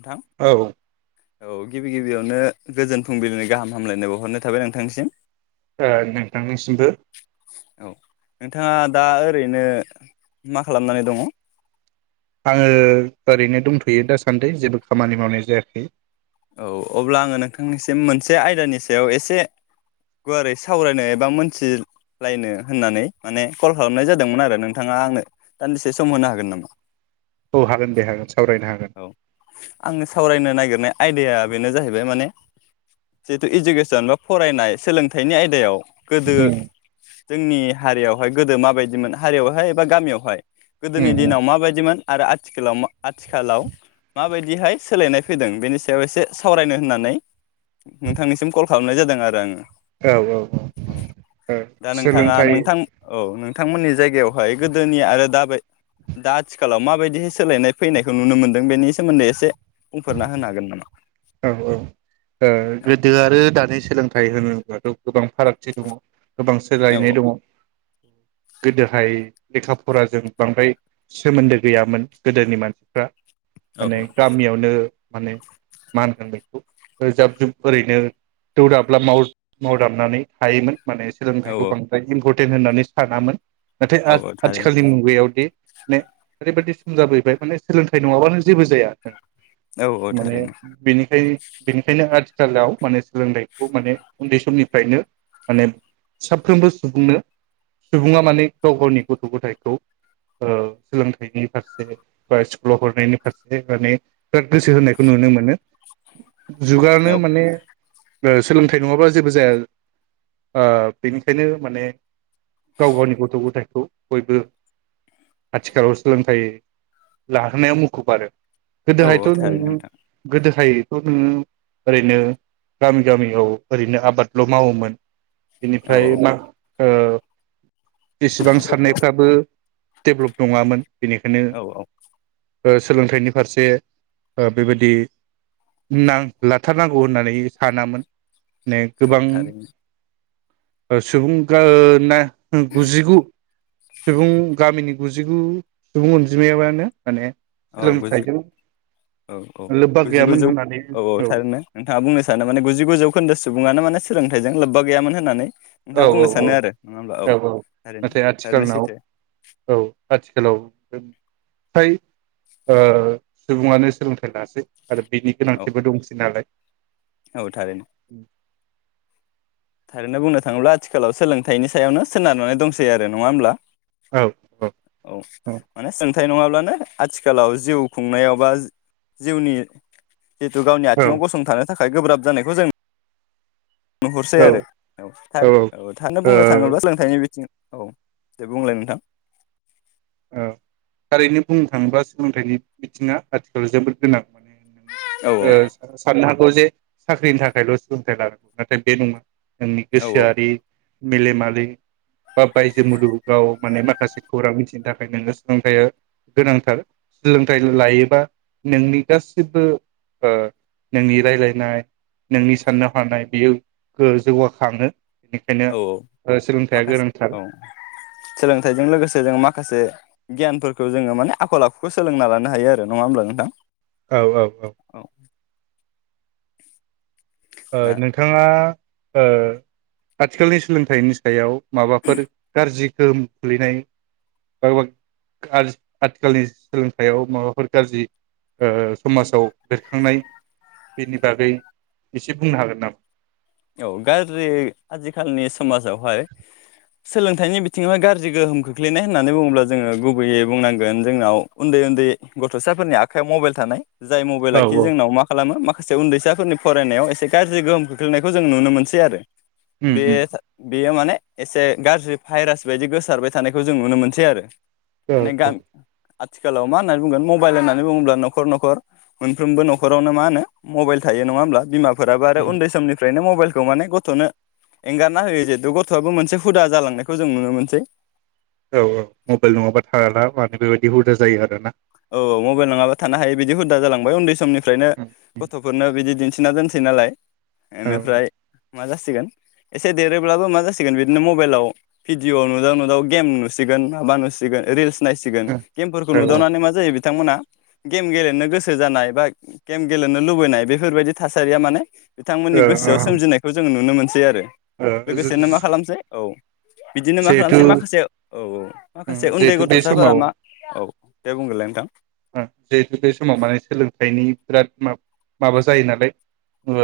नोंथां औ औ गिबि गिबियावनो गोजोन फुंबिलिनि गाहाम हामलायनाय बावहरनाय थाबाय नोंथांनिसिम। ओ नोंथांनिसिमबो औ नोंथाङा दा ओरैनो मा खालामनानै दङ? आङो ओरैनो दंथ'यो दासान्दि जेबो खामानि मावनाय जायाखै। औ अब्ला आङो नोंथांनिसिम मोनसे आयदानि सायाव एसे गुवारै सावरायनो एबा मोनथिलायनो होननानै माने कल खालामनाय जादोंमोन आरो नोंथाङा आंनो दान्दिसे सम होनो हागोन नामा? औ हागोन दे हागोन सावरायनो हागोन औ आङो सावरायनो नागिरनाया आयदाया बेनो जाहैबाय माने जिथु इडुकेसन बा फरायनाय सोलोंथाइनि आयदायाव गोदो उम जोंनि हारियावहाय गोदो माबायदिमोन हारियावहाय एबा गामियावहाय गोदोनि उम उम दिनाव माबायदिमोन आरो आथिखालाव मा आथिखाल लाव माबायदिहाय सोलायनाय फैदों बेनि सायाव एसे सावरायनो होननानै नोंथांनिसिम कल खालामनाय जादों आरो आङो औ औ ओ दा नोंथाङा सोलोंथाइ नोंथां औ नों नोंथांमोननि जायगायावहाय गोदोनि आरो दा दा आथिखालाव माबायदिहाय सोलायनाय फैनाय खौ नुनो मोनदों बेनि सोमोन्दै एसे बुंफोरना होनो हागोन नामा? औ औ ओ गोदो आरो दानि सोलों थाय होनोब्लाथ' गोबां फारागथि दङ। औ गोबांसोलायनाय दङ गोदोहाय लेखा फराजों बांद्राय सोमोन्दो गैयामोन गोदोनि मानसिफ्रा औ माने गामियावनो माने मा होनगो बेखौ ओ जाब जुब ओरैनो दोदाब्ला माव मावदाबनानै थायोमोन माने औ सोंलोंथाइखौ बांद्राय इम्पर्ट टेन होननानै सानामोन। नाथाय औ औ थारैनो आथ-आथिखालनि मुगायावदि माने ओरैबायदि सम जाबैबाय माने सोलोंथाइ नङाबानो जेबो जाया। ओं औ ओ थारैनो। बेखाय बेनिखायनो आथिखालाव माने सोलोंथाइखौ माने उन्दै समनिफ्रायनो माने साफ्रोमबो सुबुंनो सुबुङा माने गाव गावनि गथ' गथाइखौ ओ सोलोंथाइनि फारसे बा स्कुलाव हरनायनि फारसे माने बिराद गोसो होनायखौ नुनो मोनो। औ जुगानो माने ओ सोलोंथाइ नङाबा जेबो जाया ओ बेनिखायनो माने गाव गावनि गथ' गथायाइखौ बयबो आथिखालाव सोलोंथाइ लाहोनायाव मुखुबआरो गोदोहायथ' औ थारैनो नोङो नोंथां दोहायथ' नोङो ओरैनो गामि गामियाव ओरैनो आबादल' मावोमोन। औ बेनिफ्राय मा ओ जिसेबां साननायफ्राबो डेभलप नङामोन। बेनिखायनो औ औ ओ सोलोंथाइनि फारसे ओ बेबायदि नां लाथारनांगौ होननानै सानामोन। ने औ गोबां थारैनो ओ सुबुंगोनो ओं गुजिगु सुबुं गामिनि गुजिगु सुबुं अनजिमायावआनो माने औ गुजि सोलोंथाइजों औ औ लोब्बा गैयामोन गुजिगुजौ होननानै औ औ थारैनो नोंथाङा बुंनो सानो माने गुजिगु जौखोन्दो सुबुं मानो माने सोलोंथाइजों लोब्बा गैयामोन होननानै औ नोंथाङा औ बुंनो औ सानो आरो नङा होमब्ला औ औ थारैनो नाथाय थारैनो आथिखानाव सैथो औ आथिखालावबो थाय ओ सुबुंङानो सोलोंथाइ लासै। आरो बिनि औ गोनांथिबो दंसै नालाय। औ थारैनो। थारैनो बुंनो थाङोब्ला आथिखालाव सोलों थाइनि सायावनो सोनारनानै दंसै आरो नङा होमब्ला? औ औ माने सोलों थाय नङाब्लानो आथिखालाव जिउ खुंनायाव बा जिउनि जिहुतु गावनि औ आथिङाव गसंथानो थाखाय गोब्राब जानायखौ जों नुहरसै औ आरो औ औ थारैनो बुंनो थाङोब्ला सोलोंथाइनि बिथिंआव। औ दे बुंलाय नोंथां। औ थारैनो बुंनो थाङोबा सोलोंथाइनि बिथिङा आथिखालाव जोबोद गोनां। औ ओ साननो जे साख्रिनि थाखायल सोलोंथाइ लानांगौ नाथाय बे नङा। जोंनि औ गोसोआरि मेलेमारि बा बायजो मुलुगाव माने माखासे खौरां मिथिनो थाखाय। नोङो सोलोंथायाइया गोनांथार सोलोंथाइ लायोबा नोंनि गासिबो नोंनि रायलायनाय नोंनि साननो हानाय बेयो जौगाखाङो। बेनिखायनो औ औ सोलोंथाइया माखासे गोनांथार औ सोलोंथाइजों लोगोसे जों माखासे। गियानफोरखौ जोङो माने आखल आखुखौ सोलोंना लानो हायो आरो नङा होमब्ला नोंथां। औ औ औ। ओ दा नोंथाङा आथिखालनि सोलोंथाइनि सायाव माबाफोर गाज्रि गोहोम गोगलैनाय बा आथिखालनि सोलोंथाइयाव माबाफोर गाज्रि समाजाव बेरखांनाय बेनि बागै एसे बुंनो हागोन नामा? औ गाज्रि आजि खालिनि समाजावहाय सोलोंथाइनि बिथिङावहाय गाज्रि गोहोम खोख्लैनाय होननानै बुङोब्ला जोङो गुबैयै बुंनांगोन जोंनाव उन्दै उन्दै गथसाफोरनि आखाइयाव मबाइल थानाय जाय औ मबाइलाखि जोंनाव मा खालामो मा उन्दैसाफोरनि फरायनायाव एसे गाज्रि गोहोम खोख्लैनाय। बेखौ जों नुनो मोनसै आरो। उम उम बेयो बेयो माने। एसे गाज्रि भाइरास बायदि गोसारबाय थानायखौ जों नुनो मोनसै आरो। औ माने गा आथिखालाव मा होननानै बुंगोन मबाइल होननानै बुङोब्ला नखर नखर मोनफ्रोमबो नखरावनो मा होनो मबाइल थायो नङा होब्ला बिमा फोराबो आरो उन्दै समनि ओरैनो मबाइलखौ माने गथनो एंगारना होयो जिहेतु गथआबो मोनसे हुदा जालांनायखौ जों नुनो मोनसै। औ औ मबाइल नङाबा थाला माने बेबायदि हुदा जायो आरोना। औ मबाइल नङाबा थानो हायै बिदि हुदा जालांबाय उन्दै समनि फ्रायनो औ गथफोरनो बिदि दिन्थि सोना दोनसै नालाय ओनिफ्राय मा जासिगोन एसे देरोब्लाबो मा जासिगोन बिदिनो मबाइलाव भिडिअ नुदाव नुदाव गेम नुसिगोन माबा नुसिगोन रिल्स नायसिगोन गेमफोरखौ औ नुदावनानै मा बिथांमोना गेम गेलेनो गोसो जानाय बा गेम गेलेनो लुबैनाय बेफोरबायदि थासारिया माने बिथांमोननि गोसोआव सोमजिनायखौ जोङो नुनो मोनो। सै आरो लोगोसेनो मा जिहेथु खालामसै औ। बिदिनो मा खालामसै माखासे औ औ माखासे उन्दै जिहेथु बे गथसाफोरा मा औ दे बुंग्रोनलाय जिहेतु बे समाव माने सोलोंथाइनि बिराद माबा जायो नालाय ओ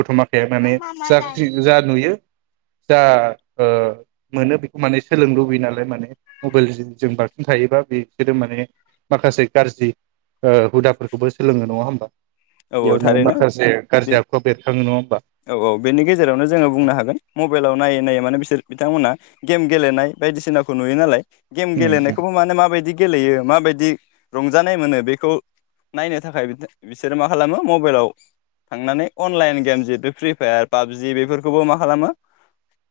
गथ माखाया माने जाख्रि जा नुयो जा ओ मोनो बेखौ माने सोलोंनो लुबैयो नालाय माने मबाइल जों बांसिन थायोबा बिसोरो माने माखासे गाज्रि ओ हुदाफोरखौबो सोलोङो नङा होमबा। औ औ बेयावनो थारैनो माखासे बे गाज्रि आखुआ बेरखाङो नङा होमबा औ औ बेनि गेजेरावनो जोङो बुंनो हागोन मबाइलाव नायै नायै माने बिसोर बिथांमोनहा गेम गेलेनाय बायदिसिनाखौ नुयो नालाय गेम उम उम गेलेनायखौबो माने माबायदि गेलेयो माबायदि रंजानाय मोनो बेखौ नायनो थाखाय बिथां बिसोरो मा खालामो मबाइलाव थांनानै अनलाइन गेम जिहेथु फ्रि फायार पाबजि बेफोरखौबो मा खालामो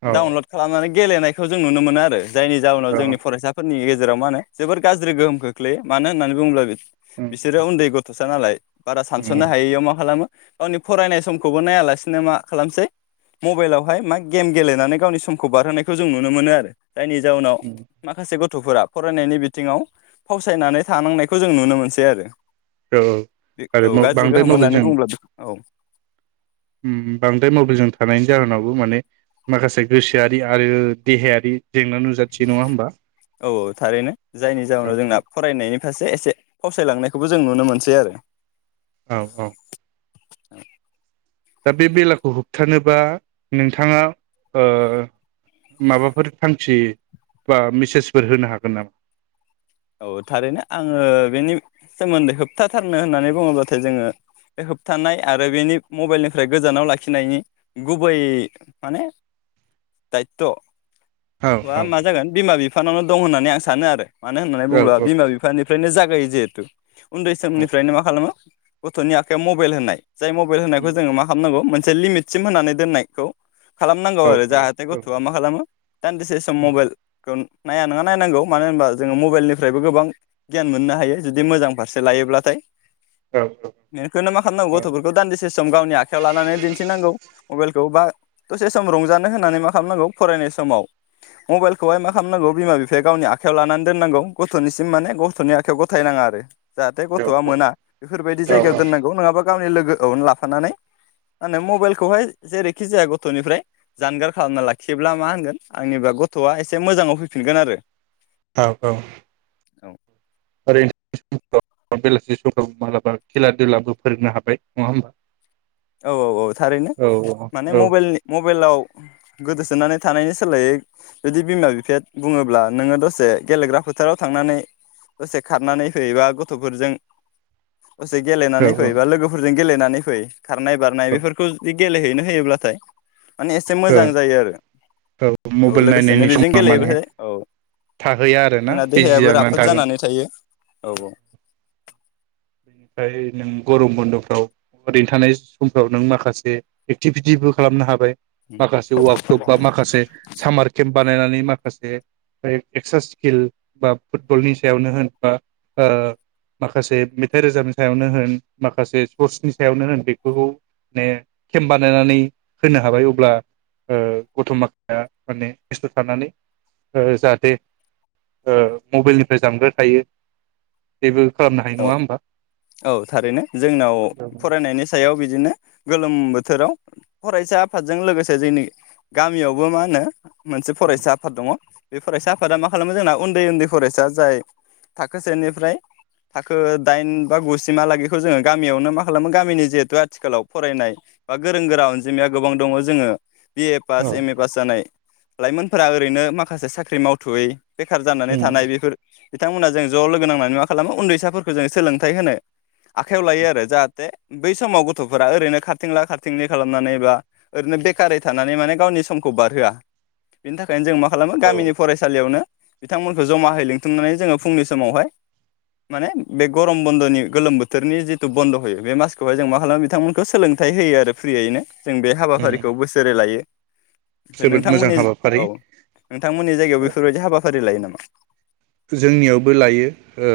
औ दाउनलड खालामनानै गेलेनायखौ जों नुनो मोनो आरो। जायनि जाउनाव औ जोंनि फरायसाफोरनि गेजे गेजेराव मा होनो जोबोर गाज्रि गोहोम खोख्लैयो मानो होननानै बुंब्ला बि उम बिसोरो उन्दै गथसा नालाय। बारा उम सानसनो हायियाव मा मा खालामो गावनि फरायनाय समखौबो नायालासिनो मा खालामसै मबाइलावहाय मा गेम गेलेनानै गावनि समखौ बारहोनायखौ जों नुनो मोनो आरो। जायनि जाउनाव उम माखासे गथ गथफोरा फरायनायनि बिथिङाव फावसायनानै थानांनायखौ जों नुनो मोनसै आरो औ औ आरो औ गाज्रि बांद्राय गोहोम होननानै बुंब्ला औ उम उम बांद्राय मबाइलजों थानायनि जाहोनावबो माने माखासे गोसोआरि आरो देहायारि जेंना नुजाथियो नङा होमबा औ-औ थारैनो जायनि औ जाहोनाव जोंना फरायनायनि सासे एसे फावसायलांनायखौबो जों नुनो मोनसै आरो। औ-औ [unintelligible] दा बे बेलाखौ होबथानोबा नोंथाङा ओ माबाफोर थांखि बा मेसेजफोर होनो हागोन नामा? औ थारैनो आङो बेनि सोमोन्दै होबथा थारनो होननानै बुङोब्लाथाय जोङो बे होबथानाय आरो बेनि मबेइलनिफ्राय गोजानाव लाखिनायनि गुबै माने दायथ औ बा औ मा जागोन बिमा बिफानाव दं होननानै आं सानो आरो। मानो होननानै औ बुङोब्ला बिमा बिफानिफ्रायनो जागायो जे [inaudible] उन्दै सोमनिफ्रायनो मा खालामो गथनि आखाइयाव मबेल होनाय जाय मबेइल होनायखौ जोङो मा खालामनांगौ मोन मोनसे लिमिटसिम होननानै दोननायखौ खालामनांगौ औ आरो जाहाथे गथ'आ मा खालामो दान्दिसे सम मबेल खौ नाया नोङा नायनांगौ मानो होनबा जोङो मबेलनिफ्रायबो गोबां गियान मोननो हायो जुदि मोजां फारसे लायोब्लाथाय औ बेखौनो मा खालामनांगौ गथ'फोरखौ दान्दिसे सम गावनि आखाइायाव लानानै दिन्थिनांगौ। मबेलखौ बा दसे सम रंजानो होनानै मा खालामनांगौ फरायनाय समाव मबेलखौहाय मा खालामनांगौ बिमा बिफाया गावनि आखाइयाव लानान दोननांगौ गथ'निसिम माने गथ'नि आखाइयाव गथायनाङा आरो जाहाथे गथ'आ मोना बेफोरबायदि जायगायाव औ दोनांगौ नोङाबा गावनि लोगोयावनो लाफानानै मा होनो मबेलखौहाय जेरैखि जाया गथ'निफ्राय जानगार खालामना लाखियोब्ला मा होनगोन आंनिबा गथ'आ एसे मोजाङाव फैफिनगोन आरो औ औ। औ। ओरै [unintelligible] बेलासि समाव मालाबा खेला दुलाबो फोरोंनो हाबाय नङा होमबा? औ औ औ थारैनो औ माने औ मबेलनि मबेलाव गोदोसोनानै थानायनि सोलायै जुदि बिमा बिफाया बुङोब्ला नोङो दसे गेलेग्रा फोथाराव थांनानै दसे खारनानै होयोबा गथ'फोरजों। दसे गेलेनानै फै‌ औ बा लोगोफोरजों गेलेनानै फै। खारनाय बारनाय बेफोरखौ जुदि गेलेहैनो होयोब्लाथाय माने एसे औ मोजां जायो आरो औ औ मबाइल लोगोसेनो नायनायनि बेजों समा माने गेलेबायथाय थाहैया आरोना जोंना बिजि देहायाबो राफोद थागोन जानानै थायो। फ्राय नों गरम बन्दफ्राव ओरैनो थानाय समफ्राव नों माखासे एक्टिभिटिबो खालामनो हाबाय। माखासे वार्कशप बा माखासे सामार केम्प बानायनानै माखासे एक्सट्रा स्किल बा फुटबलनि सायावनो होन बा ओ माखासे मेथाइ रोजाबनि सायावनो होन माखासे स्पर्टसनि सायावनो होन बेखौ माने केम बानायनानै होनो हाबाय अब्ला ओ गथ' माखासेया माने बेस्थ थानानै ओ जाहाथे ओ मबिलनिफ्राय जानगार थायो बेेबो खालामनो हायो औ नङा होनमबा? औ थारैनो जोंनाव फरायनायनि सायाव बिदिनो गोलोम ओम बोथोराव फरायसा आफादजों लोगोसे जोंनि गामियावबो मा होनो मोनसे फरायसा आफाद दङ। बे फरायसा आफादा मा खालामो जोंना उन्दै उन्दै फरायसा जाय थाखो सेनिफ्राय थाखो दाइन बा गुसिमा लागैखौ जोङो गामियावनो मा खालामो गामिनि जिहेथु आथिखालाव फरायनाय बा गोरों गोरा अनजिमाया गोबां दङ जोङो बि ए औ पास, औ एम ए पास जानाय लाइमोनफोरा ओरैनो माखासे साख्रि मावथ'यै बेखार जानानै उम थानाय बेफोर बिथांमोना जों ज' लोगो नांनानै मा खालामो उन्दैसाफोरखौ जों सोलों सोलोंथाय होनो आखाइयाव लायो आरो जाहाथे बै समाव गथ'फोरा ओरैनो खारथिंला खारथिंलि खालामनानै बा ओरैनो बेखारै थानानै माने गावनि समखौ बारहोआ बेनि थाखायनो जों मा खालामो गामिनि उम फरायसालियावनो बिथांमोनखौ जमाहै लिंथुमनानै जोङो फुंनि समावहाय माने ब गर ग्रम बन्दनि गोलोम बोथोरनि जिथु बन्द होयो बे मासखौहाय जों मा खालामो बिथांमोनखौ सोलोंथाइ होयो आरो फ्रियैनो जों बे हाबाफारिखौ बोसोरै लायो ओमफ्राय जोबोद मोजां नोंथांमोननि हाबाफारि औ नोंथांमोननि जायगायाव बेफोरबायदि हाबा फारि लायो नामा जोंनियावबो लायो ओ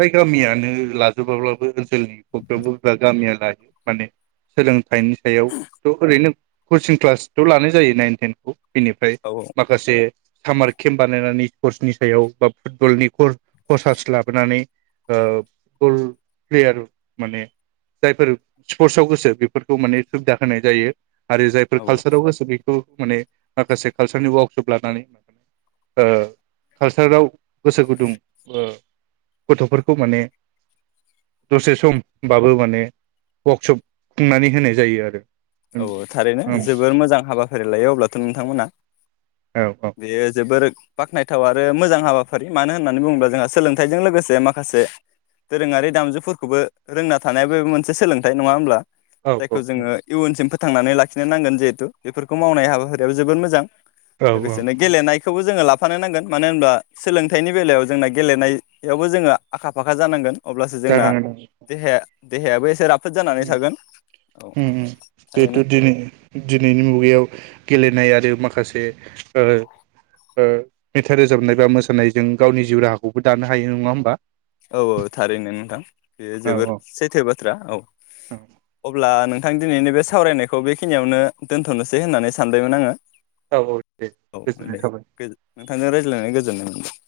बै गामियानो लाजोबाब्लाबो जों नि भकटापुर बा गामियानो लायो माने सोलोंथाइनि सायावथ ओरैनो कचिं क्लासथ लानाय जायो नाइन टेनखौ बिनिफ्राय औ औ माखासे सामार केम्प बानायनानै स्पर्टसनि सायाव बा फुटबलनि खसास्लाब माबानै ओ फुटबल प्लेयार माने जायफोर स्पर्टसआव गोसो बेफोरखौ माने सुबिदा होनाय जायो आरो जायफोर औ कालसारावबो सोलियो उ माने माखासे कालसारनि वाकशप लानानै ओ कालसाराव गोसो गुदुं ओ गथ'फोरखौ माने दसे समबाबो माने वार्कशप खुंनानै होनाय जायो आरो उम औ औ थारैनो उम जोबोर मोजां हाबाफारि लायो अब्लाथ नोंथांमोना औ बेयो जोबोर बाख्नायथाव आरो मोजां हाबाफारि मानो होननानै बुङोब्ला जोंहा सोलोंथाइजों लोगोसे माखासे दोरोङारि दामजुफोरखौबो रोंना थानाया बे मोनसे सोलोंथाइ नङा होमब्ला औ औ जोंबो थांनानै लाखिनोनांगोन जिहेथु बेफोरखौ मावनाय हाबाफारियाबो जोबोद मोजां औ औ लोगोसेनो गेलेनायखौबो जोङो ला फानो नांगोन मानो होनब्ला सोलोंथाइनि बेलायाव जोंना गेलेनायावबो जोङो आखा फाखा जानांगोन अब्लासो जोंना जानांगोन देहाया देहायाबो एसे राफ फोद जानानै थागोन औ ओहो बेथ थारैनो दिनै दिनैनि मुगायाव गेलेनाय आरो बे माखासे ओ ओ मेथाइ रोजाबनाय बा मोसानायजों गावनि जिउ राहाखौबो दानो हायो नङा होमबा औ औ थारैनो नोंथां बेयो औ जोबोर सैथो बाथ्रा औ अब्ला नोंथां दिनैनि बे सावरायनायखौ बेखिनियावनो दोनथनोसै होननानै सानबायमोन आङो औ औ दे औ गोजोननाय दे थाबाय नोंथांजों रायज्लायनानै गोजोननाय मोनबाय